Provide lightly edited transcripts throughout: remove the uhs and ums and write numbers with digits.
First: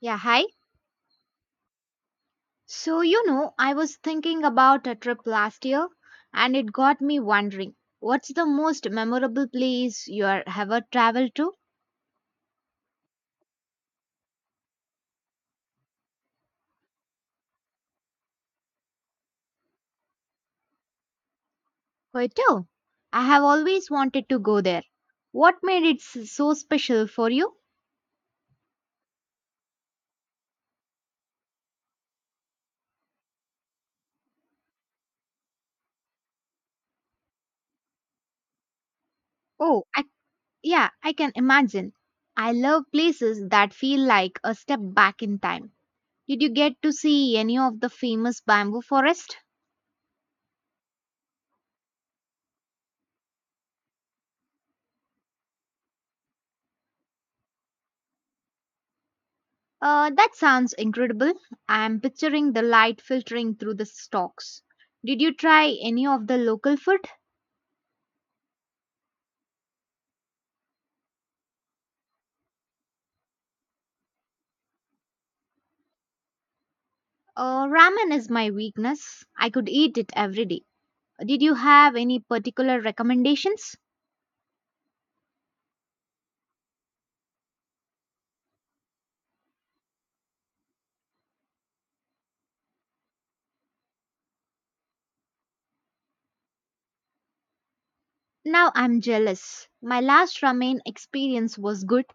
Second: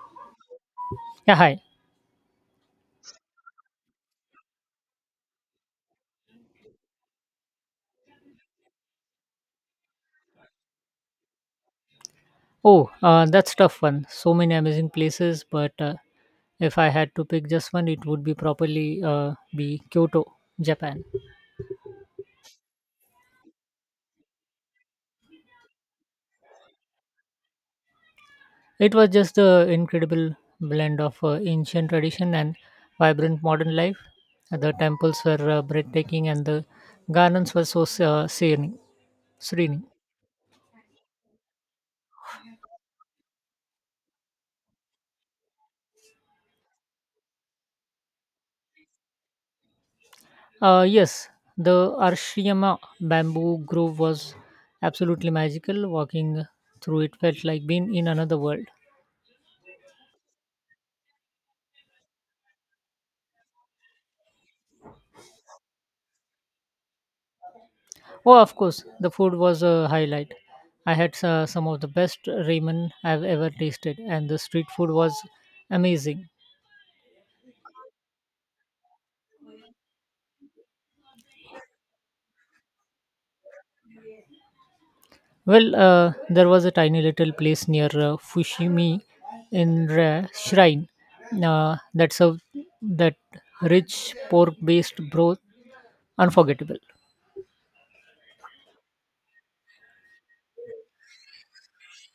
Yeah, hi. Yeah, hi. So, I was thinking about a trip last year, and it got me wondering, what's the most memorable place you are ever traveled to? Oh, that's tough one. So many amazing places, but if I had to pick just one, it would be properly be Kyoto, Japan. Kyoto. I have always wanted to go there. What made it so special for you? It was just the incredible blend of ancient tradition and vibrant modern life. The temples were breathtaking, and the gardens were so serene. Oh, serene. I, yeah, I can imagine. I love places that feel like a step back in time. Did you get to see any of the famous bamboo forest? Yes, the Arashiyama bamboo grove was absolutely magical. Walking through it felt like being in another world. That sounds incredible. I'm picturing the light filtering through the stalks. Did you try any of the local food? Oh, of course, the food was a highlight. I had some of the best ramen I've ever tasted, and the street food was amazing. Ramen is my weakness. I could eat it every day. Did you have any particular recommendations? Well, there was a tiny little place near Shrine, that served that rich pork based broth, unforgettable. Now I'm jealous. My last ramen experience was good,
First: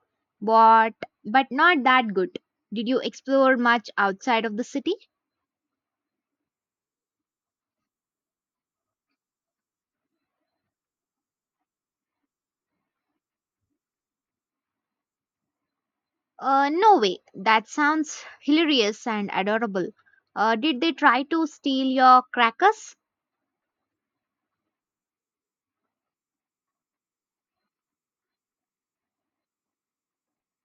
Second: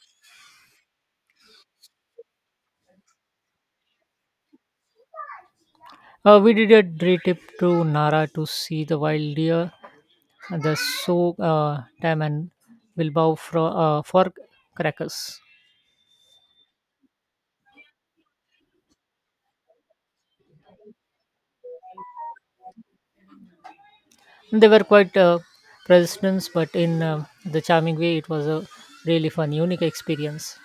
but not that good. Did you explore much outside of the city? We did a day trip to Nara to see the wild deer, the so tam, and for crackers. No way. That sounds hilarious and adorable. Did they try to steal your crackers? They were quite persistence, but in the charming way, it was a really fun, unique experience.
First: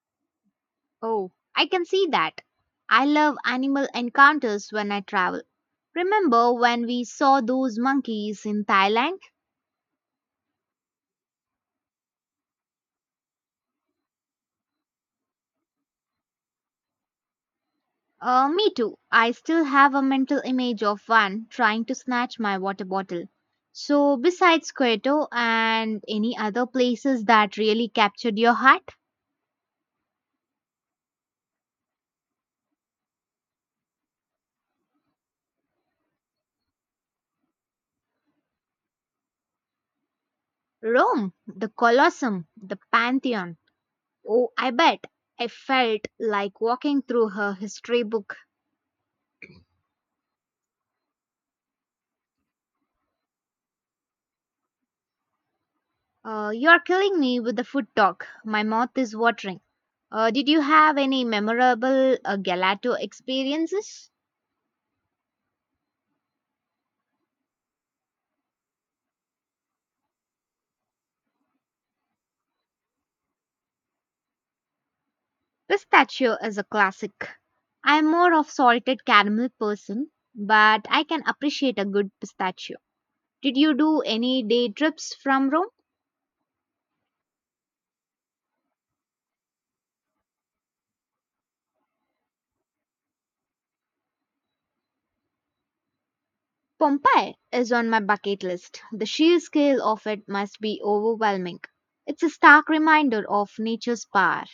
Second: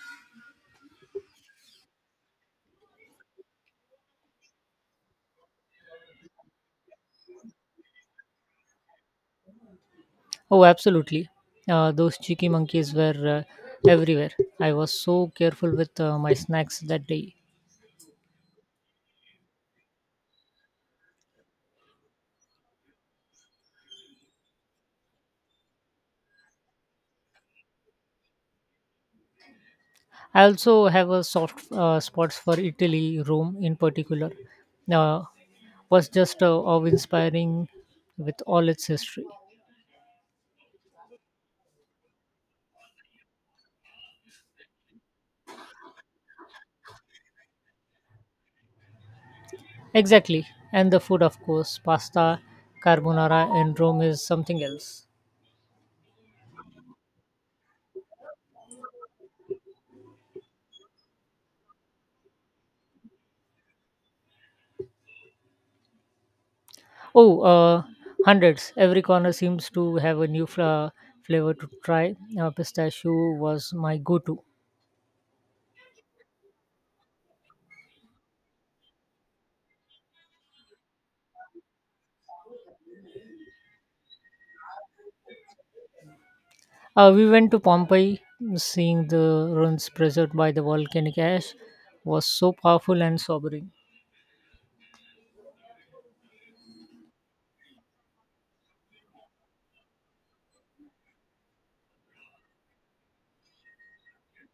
Oh, I can see that. I love animal encounters when I travel. Remember when we saw those monkeys in Thailand? Oh, absolutely. Those cheeky monkeys were everywhere. I was so careful with my snacks that day. Me too. I still have a mental image of one trying to snatch my water bottle. So, besides Kyoto and any other places that really captured your heart? I also have a soft spots for Italy, Rome in particular. Uh, was just awe-inspiring with all its history. Rome, the Colosseum, the Pantheon. Oh, I bet I felt like walking through her history book. Exactly, and the food, of course, pasta, carbonara, in Rome is something else. You're killing me with the food talk. My mouth is watering. Did you have any memorable gelato experiences? Oh, hundreds. Every corner seems to have a new flavor to try. Pistachio was my go to. Pistachio is a classic. I'm more of salted caramel person, but I can appreciate a good pistachio. Did you do any day trips from Rome? We went to Pompeii, seeing the ruins preserved by the volcanic ash was so powerful and sobering. Pompeii is on my bucket list. The sheer scale of it must be overwhelming. It's a stark reminder of nature's power.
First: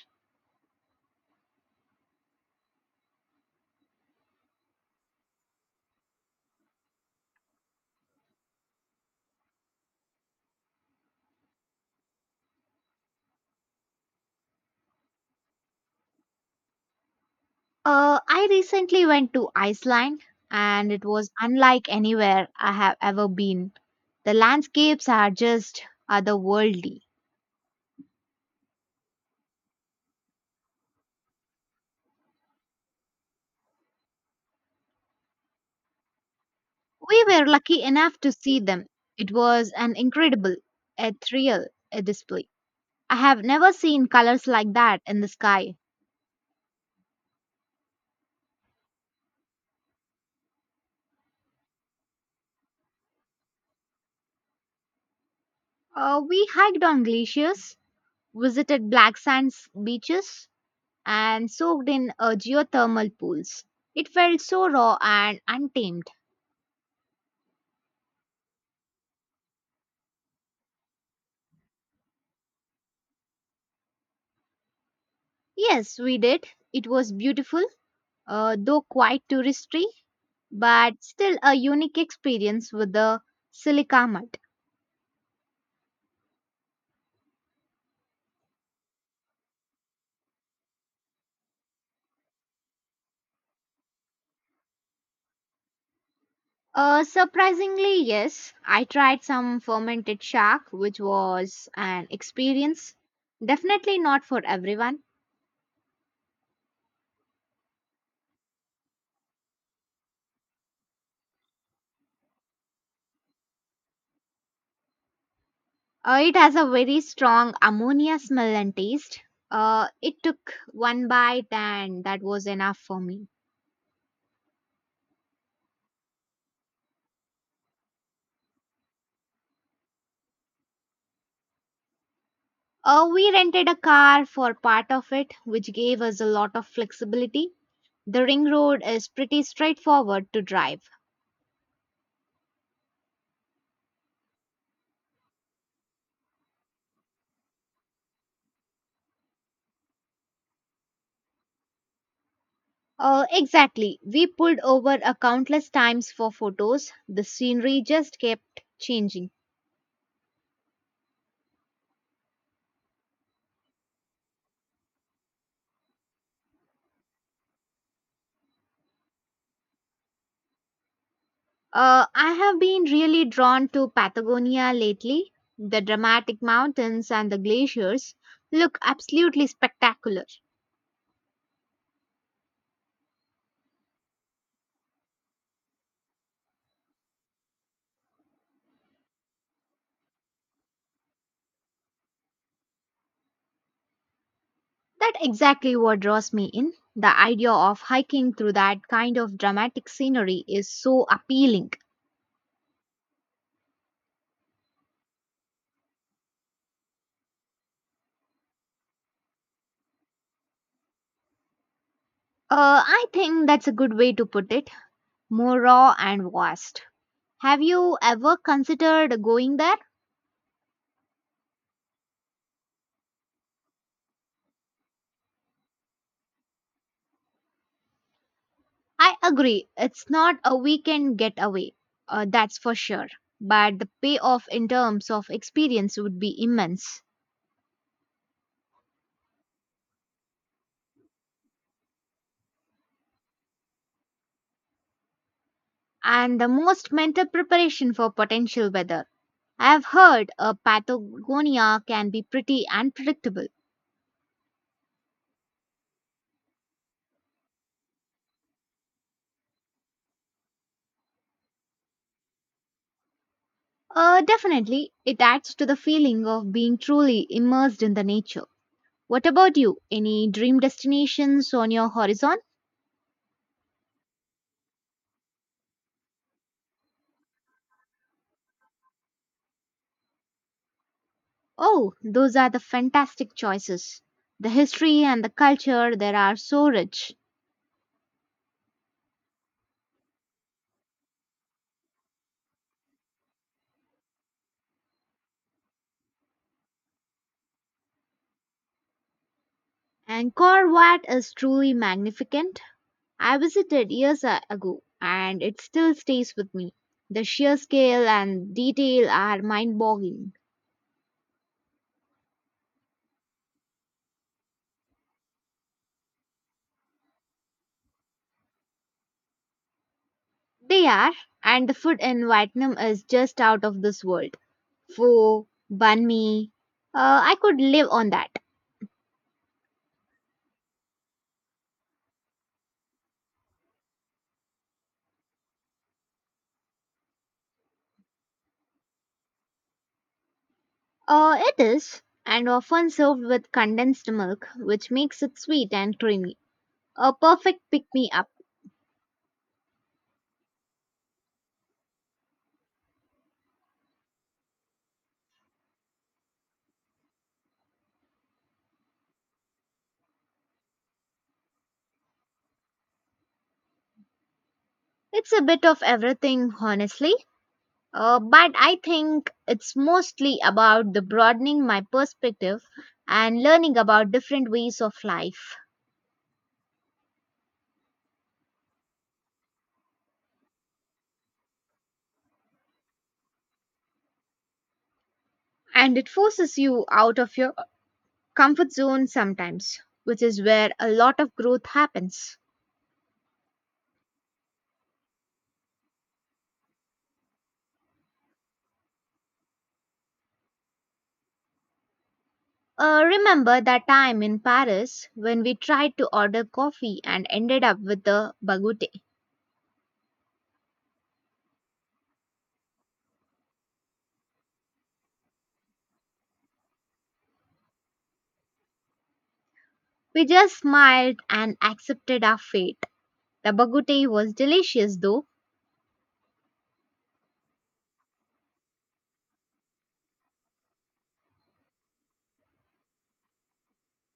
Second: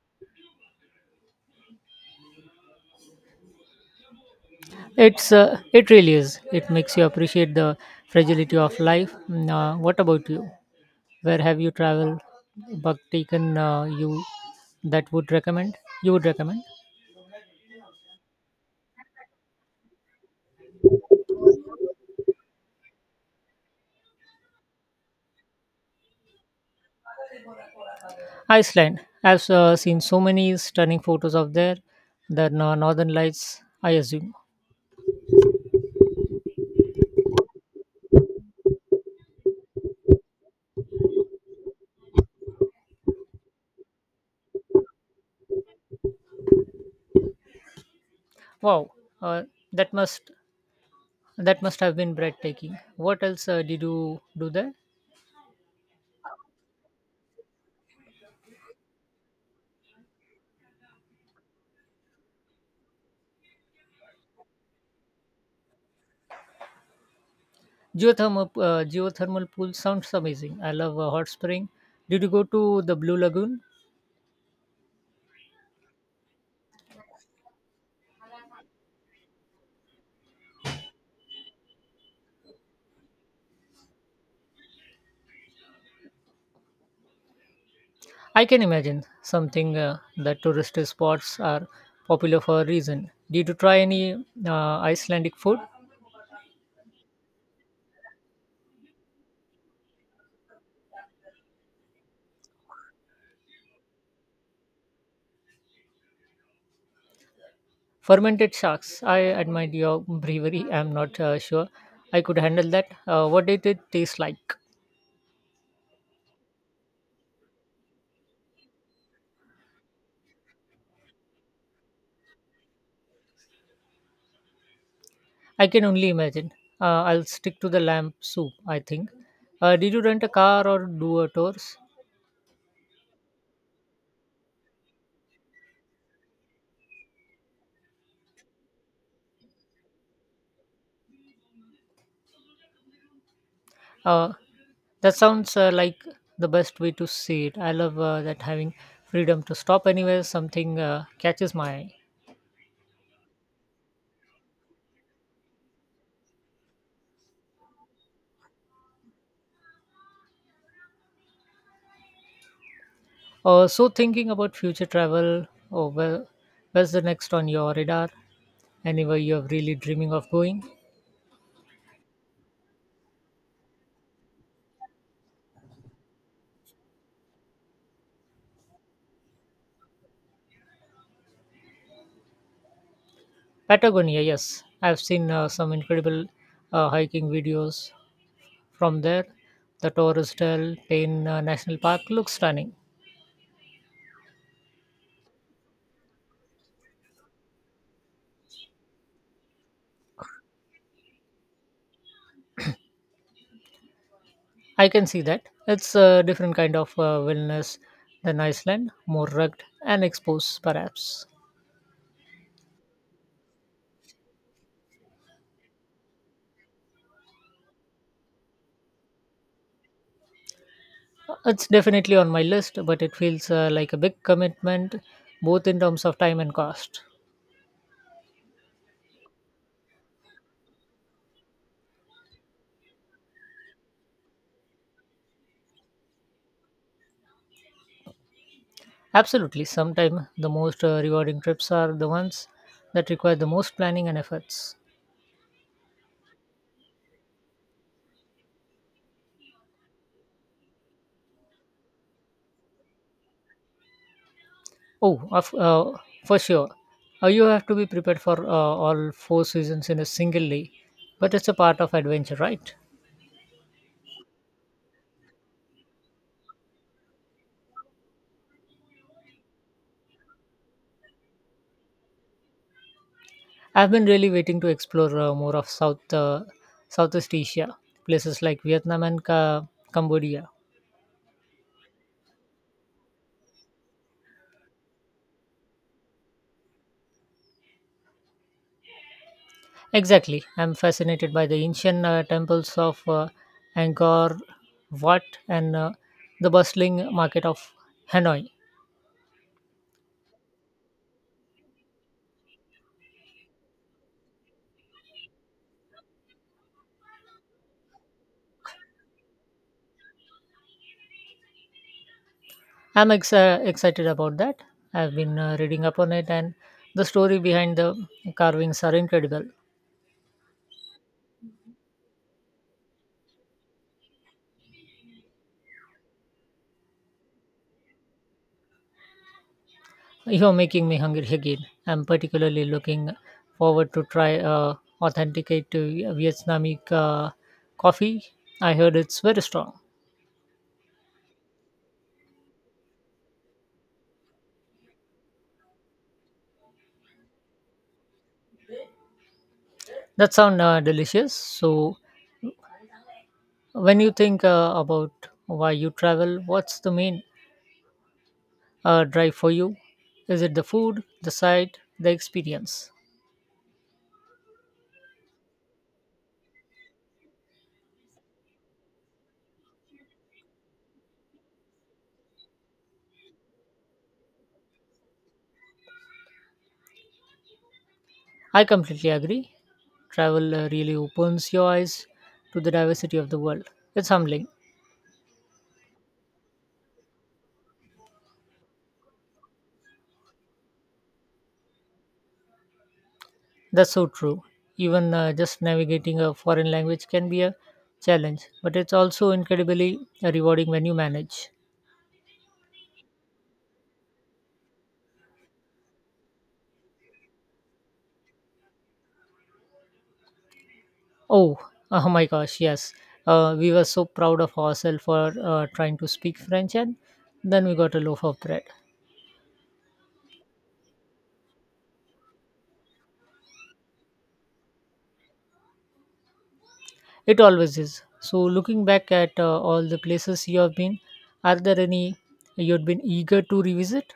It really is. It makes you appreciate the fragility of life. Mm, what about you? Where have you traveled, but taken you that would recommend? You would recommend? I recently went to Iceland, and it was unlike anywhere I have ever been. The landscapes are just otherworldly. Iceland. I've seen so many stunning photos of there, the northern lights, I assume. We were lucky enough to see them. It was an incredible, ethereal thrill, display. I have never seen colors like that in the sky. Wow, uh, that must that must have been breathtaking. What else did you do there? We hiked on glaciers, visited black sands beaches, and soaked in geothermal pools. It felt so raw and untamed. Geothermal pool sounds amazing. I love a hot spring. Did you go to the Blue Lagoon? Yes, we did. It was beautiful, though quite touristy, but still a unique experience with the silica mud. I can imagine something, that tourist spots are popular for a reason. Did you try any Icelandic food? Surprisingly, yes, I tried some fermented shark, which was an experience. Definitely not for everyone. Fermented sharks. I admired your bravery. I'm not sure I could handle that. What did it taste like? It has a very strong ammonia smell and taste. It took one bite, and that was enough for me. I can only imagine. I'll stick to the lamb soup, I think. Did you rent a car or do a tours? We rented a car for part of it, which gave us a lot of flexibility. The ring road is pretty straightforward to drive. Uh, that sounds like the best way to see it. I love that having freedom to stop anywhere something catches my eye. Exactly. We pulled over a countless times for photos. The scenery just kept changing. So, thinking about future travel, oh, well, where's the next on your radar? Anywhere you're really dreaming of going? I have been really drawn to Patagonia lately. The dramatic mountains and the glaciers look absolutely spectacular. Patagonia, yes. I've seen some incredible hiking videos from there. The Torres del Paine National Park looks stunning. That's exactly what draws me in. The idea of hiking through that kind of dramatic scenery is so appealing. I can see that. It's a different kind of wellness than Iceland, more rugged and exposed, perhaps. I think that's a good way to put it. More raw and vast. Have you ever considered going there? It's definitely on my list, but it feels like a big commitment, both in terms of time and cost. I agree, it's not a weekend getaway, that's for sure. But the payoff in terms of experience would be immense. Absolutely, sometimes the most rewarding trips are the ones that require the most planning and efforts. And the most mental preparation for potential weather. I've heard Patagonia can be pretty unpredictable. Oh, for sure. You have to be prepared for all four seasons in a single day, but it's a part of adventure, right? Definitely, it adds to the feeling of being truly immersed in the nature. What about you? Any dream destinations on your horizon? I've been really waiting to explore more of Southeast Asia, places like Vietnam and Cambodia. Oh, those are the fantastic choices. The history and the culture there are so rich. Exactly. I'm fascinated by the ancient temples of Angkor Wat and, the bustling market of Hanoi. Angkor Wat is truly magnificent. I visited years ago, and it still stays with me. The sheer scale and detail are mind boggling. Excited about that. I've been reading up on it, and the story behind the carvings are incredible. They are, and the food in Vietnam is just out of this world. Pho, banh mi, I could live on that. You're making me hungry again. I'm particularly looking forward to try authenticate to Vietnamese coffee. I heard it's very strong. It is, and often served with condensed milk, which makes it sweet and creamy. A perfect pick me up. That sounds delicious. So, when you think about why you travel, what's the main drive for you? Is it the food, the sight, the experience? It's a bit of everything, honestly. But I think it's mostly about the broadening my perspective and learning about different ways of life. I completely agree. Travel really opens your eyes to the diversity of the world. It's humbling. And it forces you out of your comfort zone sometimes, which is where a lot of growth happens. That's so true. Even just navigating a foreign language can be a challenge, but it's also incredibly rewarding when you manage. Remember that time in Paris when we tried to order coffee and ended up with the baguette? Oh, oh my gosh, yes. We were so proud of ourselves for trying to speak French, and then we got a loaf of bread. We just smiled and accepted our fate. The baguette was delicious though. It always is. So, looking back at all the places you have been, are there any you'd been eager to revisit?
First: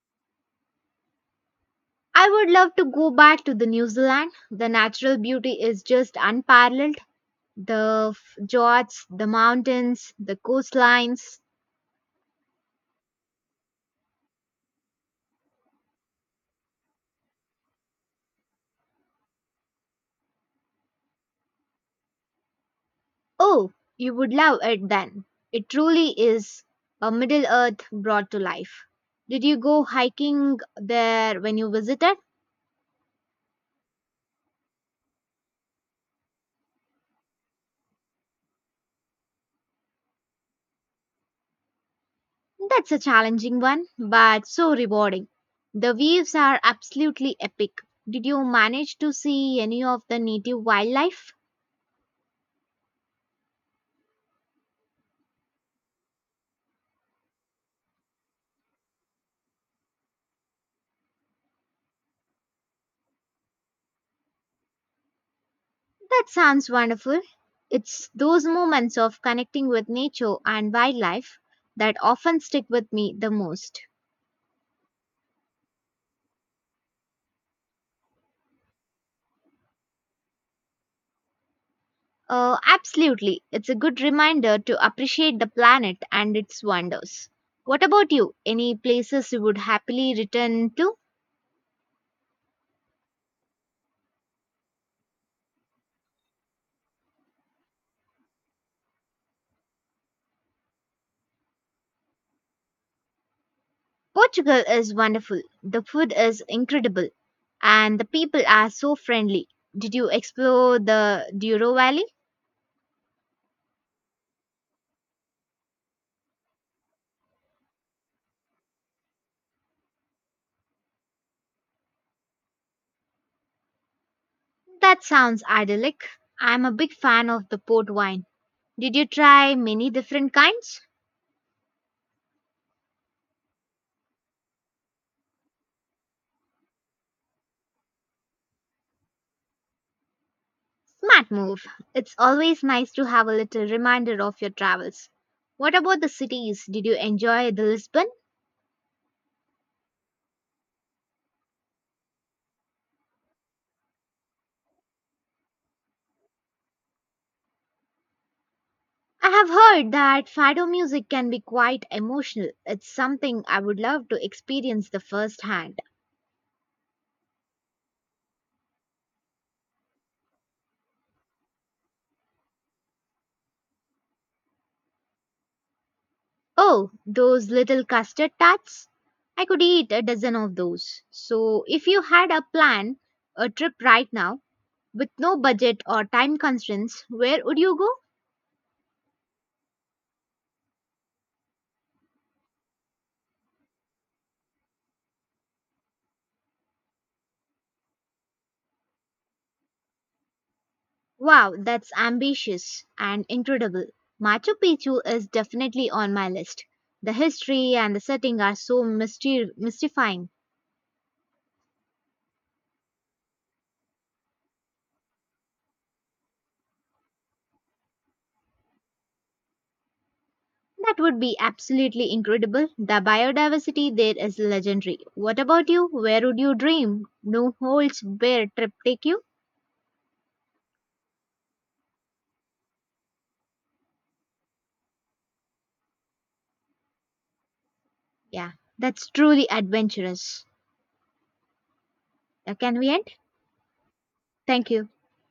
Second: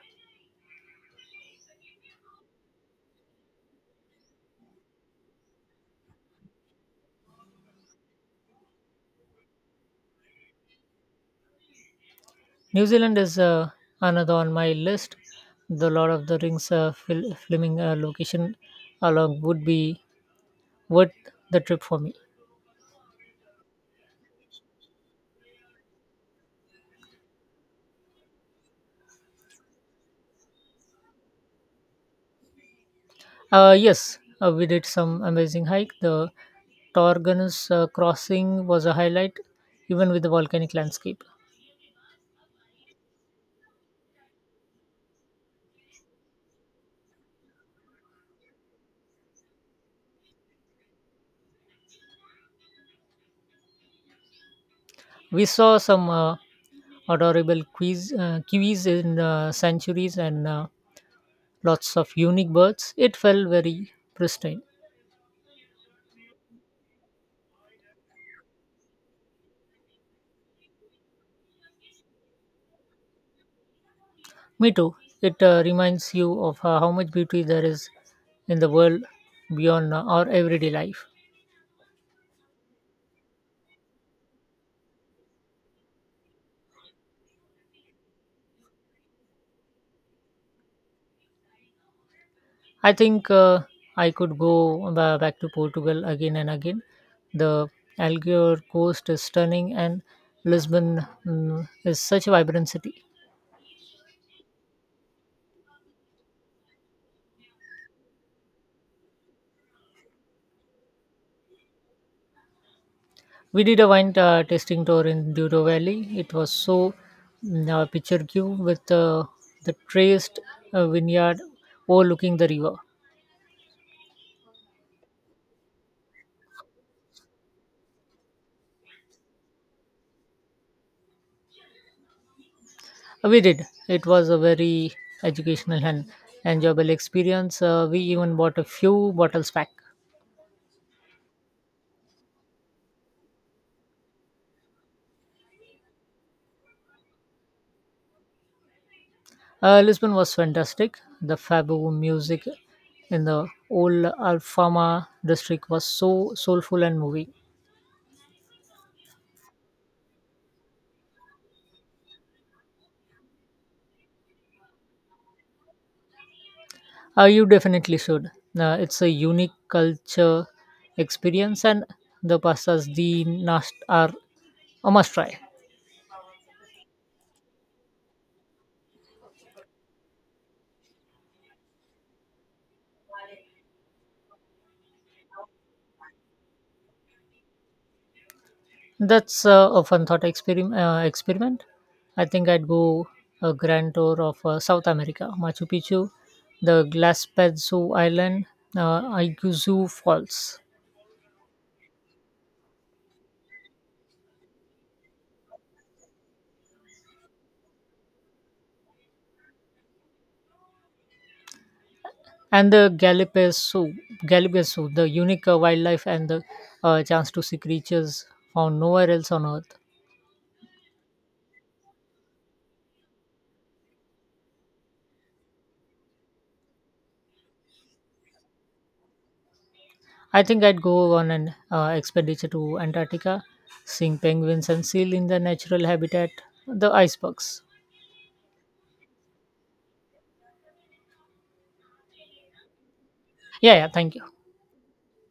I would love to go back to the New Zealand. The natural beauty is just unparalleled. The fjords, the mountains, the coastlines. New Zealand is another on my list. The Lord of the Rings filming location along would be worth the trip for me. Oh, you would love it then. It truly is a Middle Earth brought to life. Did you go hiking there when you visited? Yes, we did some amazing hike. The Torganus crossing was a highlight, even with the volcanic landscape. That's a challenging one, but so rewarding. The waves are absolutely epic. Did you manage to see any of the native wildlife? We saw some adorable kiwis in sanctuaries and lots of unique birds. It felt very pristine. That sounds wonderful. It's those moments of connecting with nature and wildlife that often stick with me the most. Me too. It reminds you of how much beauty there is in the world beyond our everyday life. Absolutely. It's a good reminder to appreciate the planet and its wonders. What about you? Any places you would happily return to? I think I could go back to Portugal again and again. The Algarve coast is stunning, and Lisbon, is such a vibrant city. Portugal is wonderful. The food is incredible and the people are so friendly. Did you explore the Douro Valley? We did a wine tasting tour in Douro Valley. It was so picturesque with the traced vineyard overlooking the river. That sounds idyllic. I'm a big fan of the port wine. Did you try many different kinds? We did. It was a very educational and enjoyable experience. We even bought a few bottles back. Smart move. It's always nice to have a little reminder of your travels. What about the cities? Did you enjoy the Lisbon? Lisbon was fantastic. The Fabo music in the old Alfama district was so soulful and moving. I have heard that fado music can be quite emotional. It's something I would love to experience the first hand. You definitely should. It's a unique culture experience, and the pastas the nast are a must try. Oh, those little custard tarts? I could eat a dozen of those. So, if you had a plan, a trip right now, with no budget or time constraints, where would you go? That's a fun thought experiment. I think I'd go a grand tour of South America, Machu Picchu, the Glaspezzo Island, Iguazu Falls, Wow, that's ambitious and incredible. Machu Picchu is definitely on my list. The history and the setting are so mystifying. and the Galapagos, the unique wildlife and the chance to see creatures found nowhere else on Earth. That would be absolutely incredible. The biodiversity there is legendary. What about you? Where would you dream? No holds bear trip take you? I think I'd go on an expedition to Antarctica, seeing penguins and seal in their natural habitat, the icebergs. Yeah, that's truly adventurous. Can we end? Yeah, yeah. Thank you. Thank you.